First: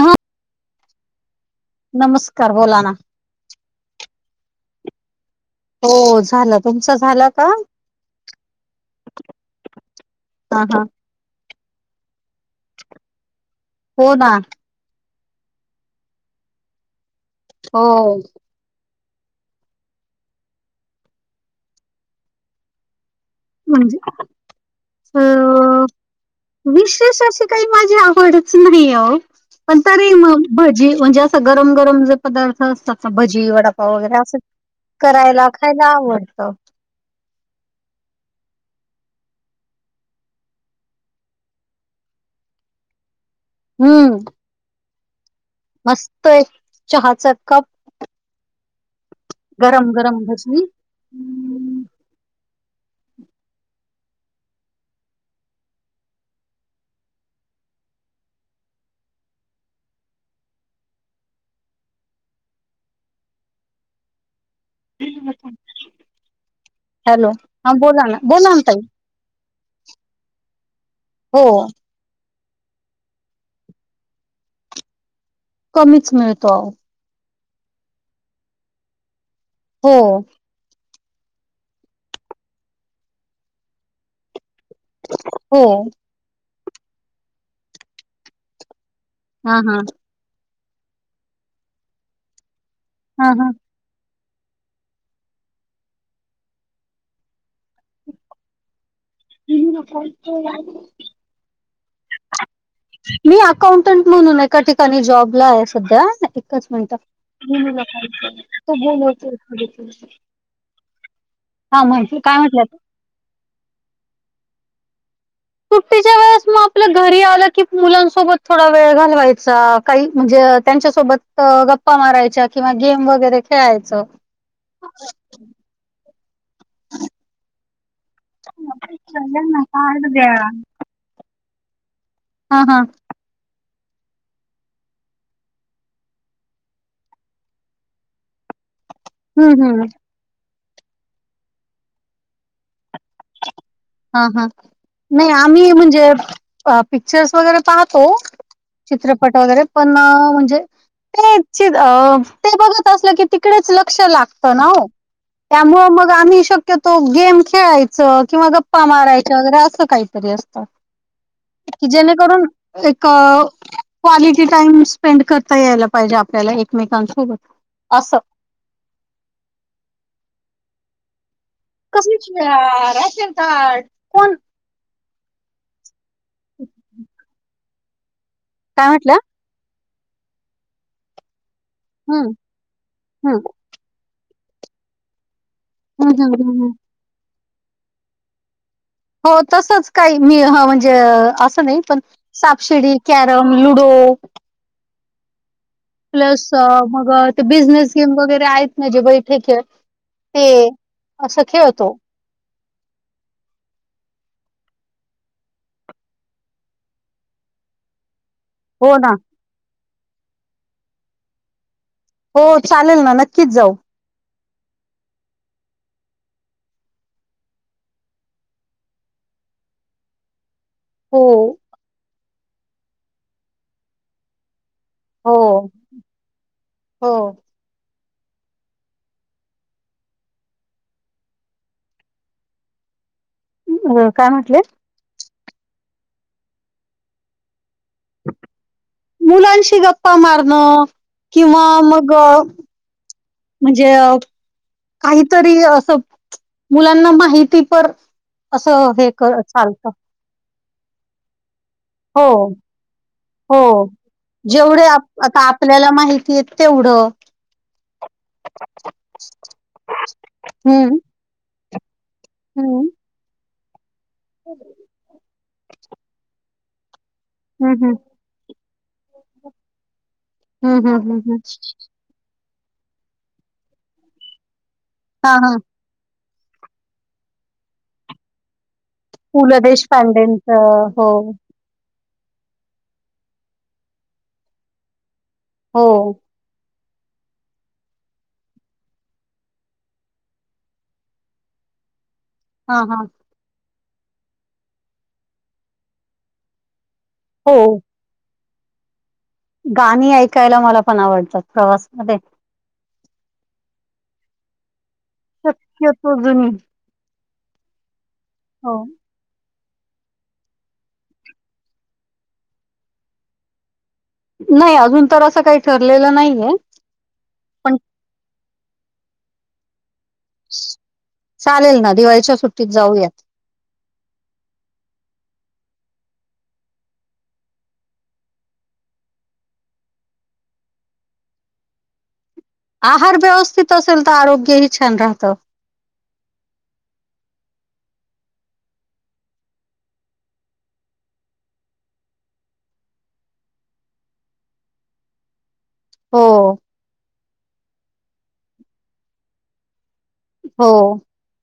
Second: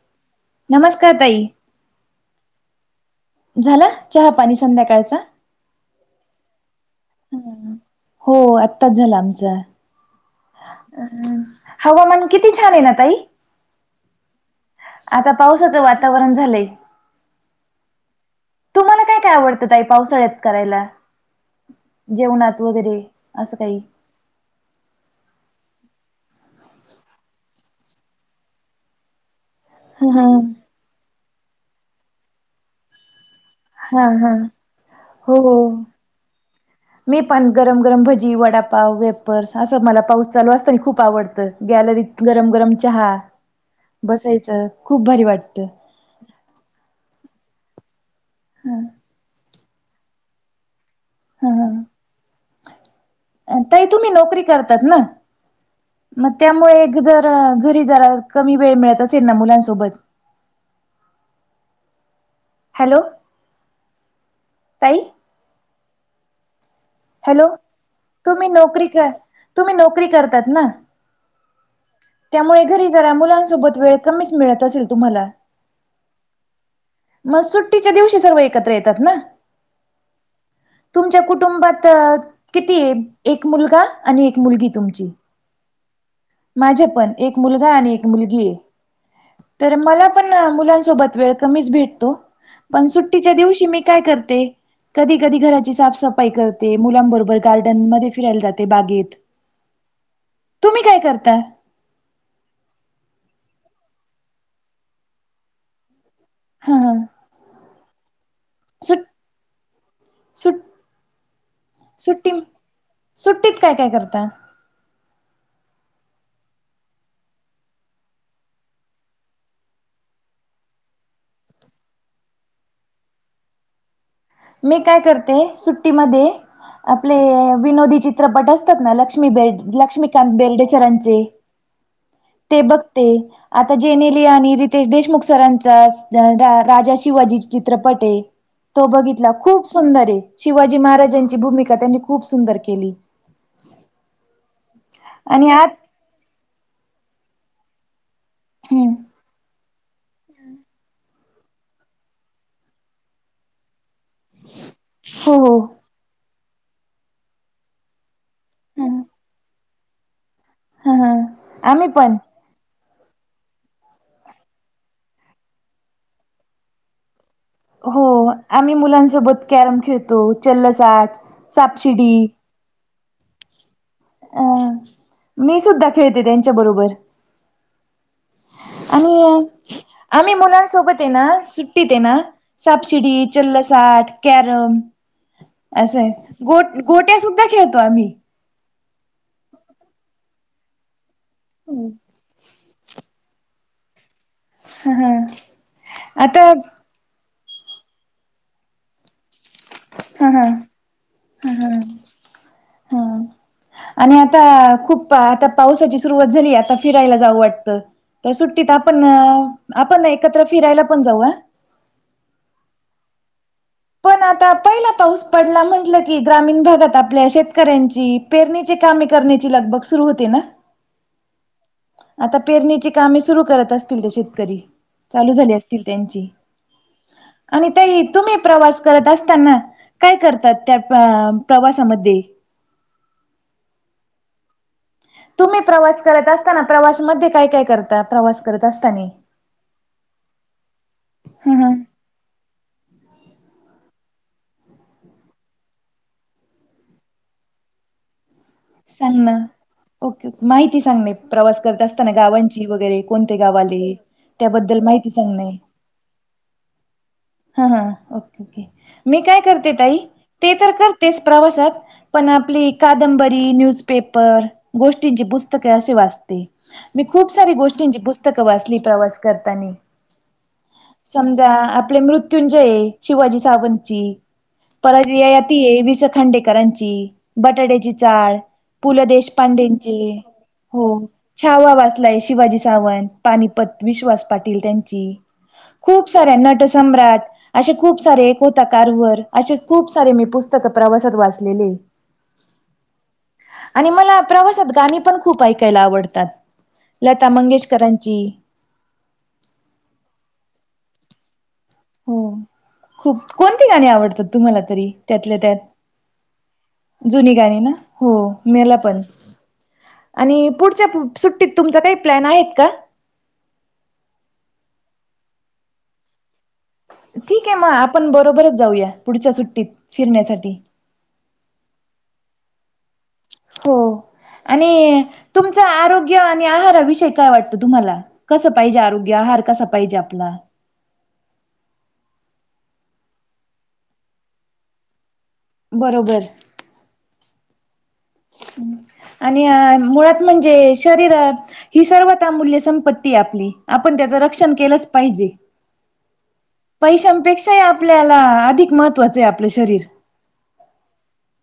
हा! नमस्कार ताई! नमस्कार बोला ना! झाला चहापाणी संध्याकाळचा? हो झालं तुमच झालं का? हो आत्ताच झाला आमचा हा हा हवामान किती छान आहे ना ताई? हो ना आता पावसाचं वातावरण झालंय. हो तुम्हाला काय काय आवडतात आई पावसाळ्यात करायला जेवणात वगैर? म्हजे अ विशेष अशी काही माझी आवडच नाही ओ. पण तरी हा मग भजी म्हणजे असं गरम गरम जे पदार्थ असतात भजी वड हा वगैरे हा असं हो करायला हो. खायला आवडतं. मी पण गरम गरम भजी वडापाव वेपर्स असा मला पाऊस चालू असताना खूप आवडतं, गॅलरीत गरम गरम चहा हम्म बसायचं खूप भारी वाटतं. मस्त एक चहाच कप हम्म गरम गरम भजी. हा ताई तुम्ही नोकरी करतात ना? मग त्यामुळे जर घरी जरा कमी वेळ मिळत असेल ना मुलांसोबत. हॅलो ताई. हॅलो हा बोला ना तुम्ही बोला ना ताई नोकरी कर तुम्ही नोकरी करतात ना? हो त्यामुळे घरी जरा मुलांसोबत वेळ कमीच मिळत असेल तुम्हाला कमीच मिळतो. मग सुट्टीच्या दिवशी सर्व एकत्र येतात ना. हो तुमच्या कुटुंबात किती आहे? एक मुलगा आणि एक मुलगी तुमची हो माझ्या पण एक मुलगा आणि एक मुलगी आहे. हा तर हा मला पण मुलांसोबत वेळ कमीच भेटतो पण हा सुट्टीच्या हा दिवशी मी काय करते कधी कधी घराची साफसफाई करते. ते मुलांबरोबर गार्डन मध्ये फिरायला जाते बागेत. हत करताय मी अकाउंटंट म्हणून एका ठिकाणी जॉबला आहे सध्या. च ह ह म्हणतात मी मुला का के तो सुट बोलते. सुट हां महान सुट्टी काय म्हटलं त सुट्टीत काय काय करता? सुट्टीच्या वेळे ग आपल्या घरी आलं की मुलांसोबत थोडा वेळ घालवायचा काही म्हणजे त्यांच्यासोबत गप्पा मारायच्या किंवा गेम वगैरे खेळायचं. मी काय करते सुट्टीमध्ये आपले विनोदीची चित्रपट असतात ना लक्ष्मी चला बे ना कार्ड द्या लक्ष्मीकांत बेर्डेसरांचे. ते हा हा बघते. आता जेनेल आणि रितेश देशमुख सरांचा राजा शिवाजी चित्रपट आहे. तो बघितला हम्म खूप हम्म सुंदर आहे शिवाजी महाराजांची भूमिका त्यांनी खूप सुंदर केली. हा हां नाही आणि आम्ही आत म्हणजे पिक्चर्स वगैरे पाहतो. हम्म चित्रपट वगैरे पण म्हणजे. ते ते बघत असलं की तिकडेच लक्ष लाग. ना हो हो हो त्यामुळे मग आम्ही शक्यतो गेम खेळायचं किंवा ग. गप्पा मारायच्या वगैरे असं काहीतरी असतात ह ह की आम्ही पण जेणेकरून. एक. क्वालिटी टाइम स्पेंड करता यायला पाहिजे आपल्याला एकमेकांसोबत. हो असं. आम्ही मुलांसोबत कॅरम खेळतो चलसाठ. साप शिडी कसलीच वेळा राशीन ताट कोण अं. मी सुद्धा खेळते त्यांच्या बरोबर. काय म्हटल्या? आणि आम्ही मुलांसोबत आहे ना श. थे ना हं, सापसिडी हं, चल्लसाठ कॅरम. असं हं, आहे हं, हं, गो हं. गोट्या सुद्धा खेळतो आम्ही. हो तसच काही मी म्हणजे असं नाही पण. सापशिडी कॅरम लुडो. ह हम. प्लस मग ते बिझनेस गेम वगैरे आहेत ना जे बैठेके. हा ते अस ह ह खेळतो. हा. आणि आता खूप आता पावसाची सुरुवात झाली आता फिरायला जावं वाटतं तर सुट. हो आपण ना. आपण एकत्र फिरायला पण जाऊया. हो चालेल ना नक्कीच जाऊ. पण आता पहिला पाऊस पडला म्हटलं की ग्रामीण भागात आपल्या शेतकऱ्यांची. पेरणी कामे करण्याची लगब ग सुरु होते ना. हो. आता पेरणीची कामे सुरू करत असतील ते शेतकरी. चालू हो, झाली असतील त्यांची हो. आणि त तुम्ही. प्रवास करत असताना काय करतात त्या प्रवासामध्ये. अ काय म्हटलंय. तुम्ही प्रवास करत असताना प्रवासमध्ये काय काय करता प्रवास करत असताना. मुलांशी गप्पा मारणं हा किंवा हा मग. म्हणजे. काहीतरी असं मुलांना माहिती प. सांग ना ओके माहिती सांग म प्रवास करता अस. हो, गावांची वगैरे कोणते्या हो. गावाले त्याबद्दल जेवढे आप माहिती आता सांगणे. आपल्याला माहितीय. तेवढं. हा हा ओके ओके मी काय करते ताई. ते तर हं, करतेच प्रवासात पण आपली हं, कादंबरी न्यूज पेपर गोष्टींची पुस्तके असे वाचते. मी खूप सारी हं, हं, गोष्टींची पुस्तकं वाचली प्रवास करताना. हम्म हम् हम् हम्. आप मृत्युंजय शिवाजी सावंत पर हां, हां. त. खांडेकरांची बटाट्याची चाळ. पु ल पु ल देशपांडेचे देशपांडेंचं हो. ावा वाचलाय शिवाजी सावंत पानिपत विश्वास पाटील त्यांची. हो खूप साऱ्या नट सम्राट. असे खूप सारे एक होता कारवर असे खूप सारे मी पुस्तक प्रवासात वाचलेले ह [inaudible] हा हा आणि मला प्रवासात गाणी पण खूप ऐकायला आवडतात लता हो मंगेशकरां जी. गाणी ऐकायला मला पण आवडतात प्रवासमध्ये. हो खूप कोणती गाणी आवडतात तुम्हाला तरी त्यातल्या त्यात. शक्यतो जुनी जुनी गाणी ना हो मेला हो पण. आणि पुढच्या सुट्टीत तुमचा काही प्लॅन आहेत का नाही अजून तर असं काही ठरलेलं नाहीये ठीक आहे मग पण आपण बरोबरच जाऊया पुढच्या सुट्टीत फिरण्यासाठी चालेल ना दिवाळीच्या सुट्टीत जाऊयात हो आणि तुमच आरोग्य आणि आहाराविषययी काय वाटतं तुम्हाला कसं पाहिजे आरोग्य आहार कसा पाहिजे आपला आहार व्यवस्थित असेल तर आरोग्यही छान राहतं बरोबर आणि मुळात म्हणजे शरीर ही सर्वतर अमूल्य संपत्ती आहे आपली आपण त्याचं रक्षण केलंच पाहिजे हो पैशांपेक्षाही आपल्याला अधिक महत्त्वाचं आहे आपलं शरीर हो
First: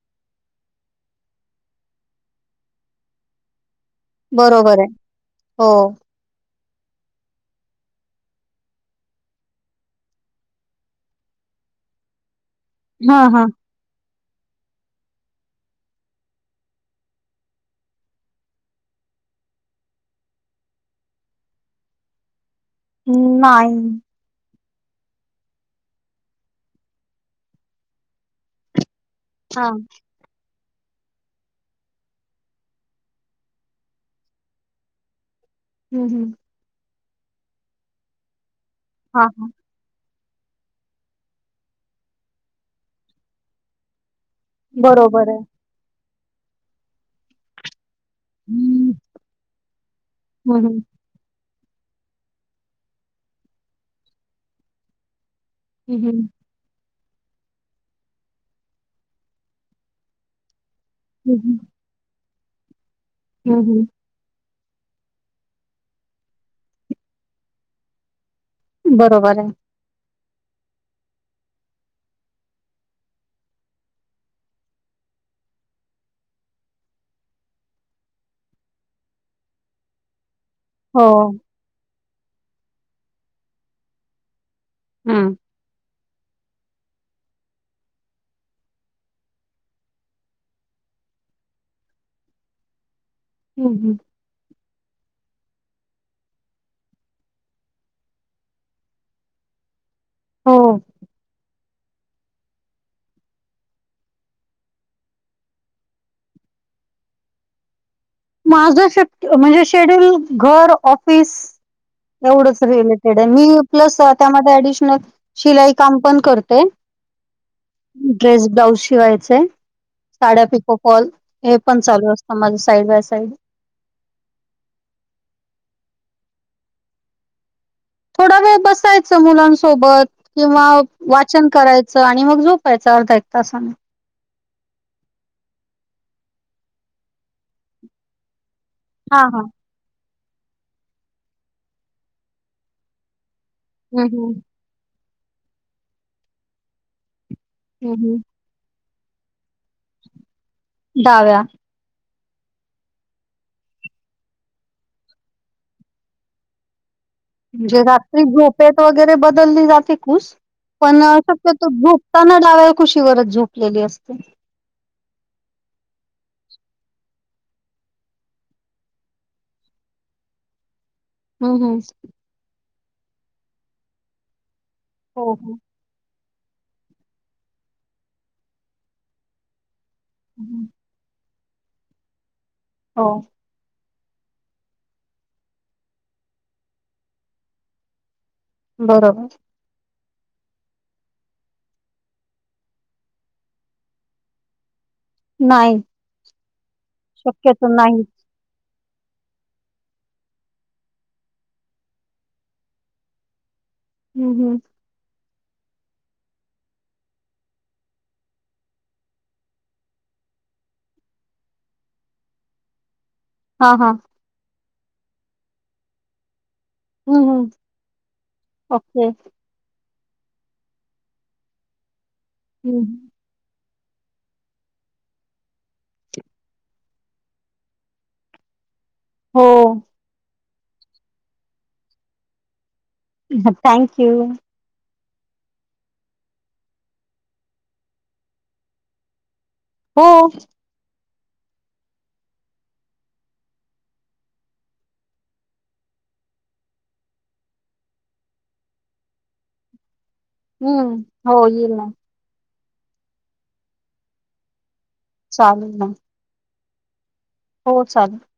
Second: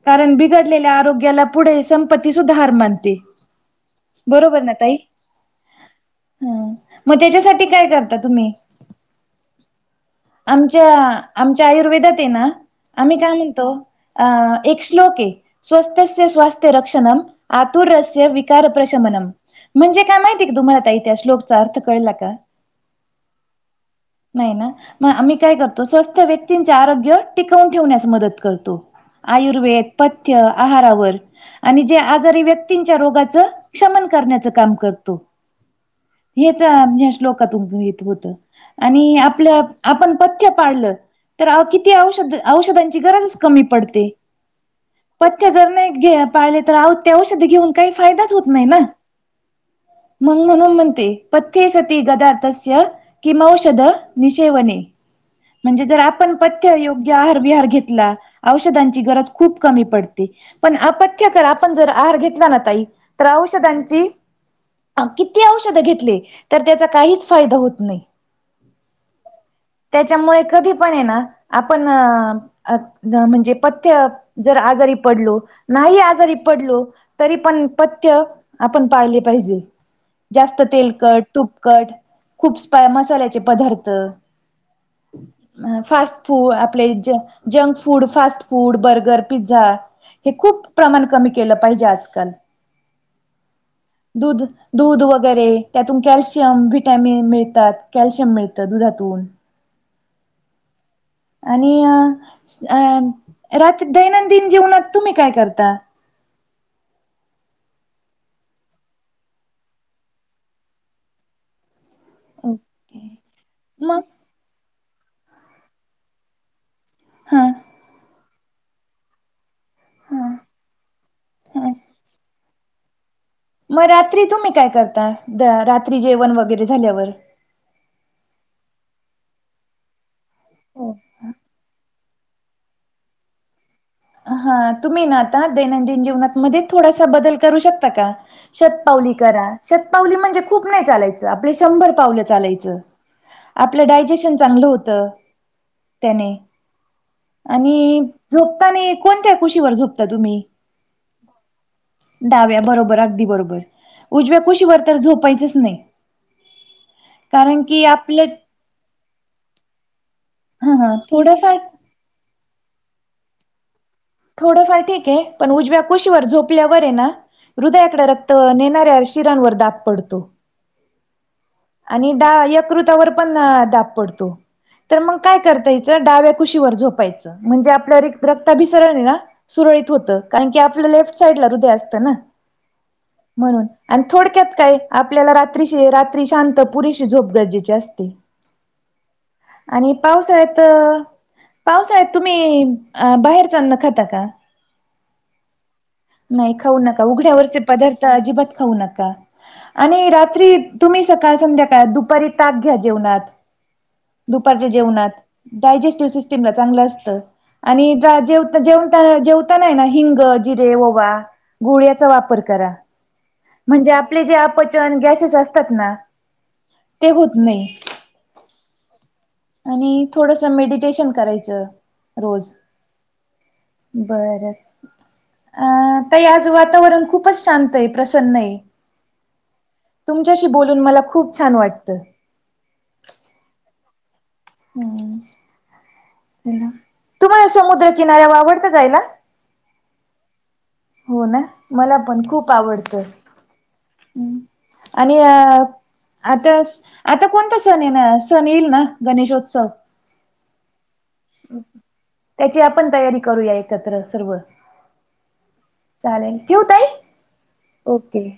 कारण बिघडलेल्या आरोग्याला पुढे संपत्ती सुधा हार मानते बरोबर ना ताई हो ह मग त्याच्यासाठी काय करता तुम्ही आमच्या आमच्या आयुर्वेदात आहे ना आम्ही हां काय हां म्हणतो अ एक श्लोक आहे स्वस्त स्वास्थ्य रक्षणम आतुरस विकार प्र्रशमनम म्हणजे काय माहिती आहे का तुम्हाला ताई आता इतिास श्ोकचा अर्थ कळला का हम् नाही नाही ना मग आम्ही काय करतो स्वस्त व्यक्तींचे आरोग्य टिकवून ठेवण्यास मदत करतो हां आयुर्वेद पथ्य आहारावर आणि जे आजारी व्यक्तींच्या रोगाच क्षमन करण्याच काम करतो हम् हम् ह श्लोकातून येत होत आणि हां हां आपल्या आपण पथ्य पाळलं तर किती औषध औषधांची गरजच कमी पडते बरोबर आहे पथ्य जर नाही घे पाळले तर आव ते औषध घेऊन काही फायदाच होत नाही ना हं मग हं म्हणून म्हणते पथ्ये सती गदाथस किमौऔषध निषेवने म्हणजे हं जर हं आपण पथ्य योग्य आहार विहार घेतला औषधांची गरज खूप कमी पडते पण आपण जर आहार घेतला ना ताई तर हं हं औषधांची किती औषधं घेतले तर त्याचा काहीच फायदा होत नाही बरोबर आहे त्याच्यामुळे कधी पण आहे ना आपण अ म्हणजे पथ्य जर आजारी पडलो नाही आजारी पडलो तरी पण पथ्य आपण पाळले पाहिजे जास्त हो तेलकट तुपकट खूप स्पाय मसाल्याचे पदार्थ हं फास्ट फूड आपले junk food fast food burger pizza हे खूप प्रमाण कमी केलं पाहिजे आजकाल हम्म हम् दुध दूध वगैरे त्यातून कॅल्शियम वि्हटॅमिन मिळतात कॅल्शियम मिळतं दुधातून हो आणि अ रात्री दैनंदिन जीवनात तुम्ही काय करता माझं शिफ्ट म्हणजे शेड्यूल घर ऑफिस एवढच रिलेटेड आहे मी प्लस मग त्यामध्ये डिशनल शिलाई काम पण करते हा ड्रेस ब्लाउज शिवायचेय हा साड्या पिको फॉल हे पण चालू असतं माझं साईड बा सईड मग रात्री तुम्ही काय करता रात्री जेवण वगैरे झाल्यावर थोडा वेळ बसायचं मुलांसोबत किंवा हो वाचन करायचं आणि मग झोपायचं अर्धा एक तासाने हा तुम्ही ना आता दैनंदिन जीवनातमध्येध्ये थोडासा बदल करू शकता का पावली हा हा. करा शतपावली म्हणजे खूप नाही चालायचं आपले शंभर पावलं चालायचं आपलं हं हं. डायजेशन चांगलं होतं त्याने हं आणि हं. झोपता आणि कोणत्या कुशीवर झोपता तुम्ही डाव्या डाव्या बरोबर अगदी बरोबर उजव्या कुशीवरर तर झोपायचच नाही ह म्हणजे रात्री ग्रुपेत वगैरे बदलली जाते खुस हां हां पण अस थोडंफार तो ग्रुप त्यांना डाव्या कुशीवरच झोपलेली असते थोडंफार ठीक आहे पण उजव्या कुशीवर झोपल्यावर आहे ना हृदयाकडे रक्त नेणाऱ्या शिरांवर दाब पडतो हो होम आणि यकृतावर पण दाब पडतो तर मग हो काय हो. करता य डाव्या कुशीवर झोपायचं म्हणजे आपल्या रत रक्ता भिसरण आहे ना सुरळीत होत कारण की हम्म. आपलं लेफ्ट साईड ला हृदय असत ना हो म्हणून आणि थोडक्यात काय आपल्याला रात्रीशी रात्री शांत पुरेशी झोप गरजेची असते [unintelligible] [inaudible] बरोबर आणि पावसाळ्यात पावसाळ्यात तुम्ही बाहेर जा आण न खाता का नाही नाही खाऊ नका उघड्यावरचे शक्यतो नाही. पदार्थ अजिबात खाऊ नका आणि रात्री तुम्ही सकाळ संध्याकाळ दुपारी ताक घ्या जेवणात हम्म हम्म. दुपारच्या जेवणात डायजेस्टिव सिस्टीमला चांगलं असत आणि जेवता जेवता जेवताना ना हिंग जी जेव गुळ्याचा वापर करा हा म्हणजे हा. आपले जे आपचन गॅसेस असतात ना ते हम्म होत हम्म. नाही ओके. आणि थोडस मेडिटेशन करायचं रोज हम्म बर अ त आज वातावरण खूपच शांत आहे प्रसन् आहे हो तुमच्याशी बोलून मला खूप छान वाटतं थँक्यू हम् तुम्हाला समुद्रकिनाऱ्या आवडता जायला हो हो ना मला पण खूप आवडतं आणि अ आता आता कोणता सण ये ना सण येईल ना गणेशोत्सव. हम्म हो येईल ना. त्याची आपण तयारी करूया एकत्र सर्व चालेूल ना चालेल ठेऊ ताई हो चाल ओके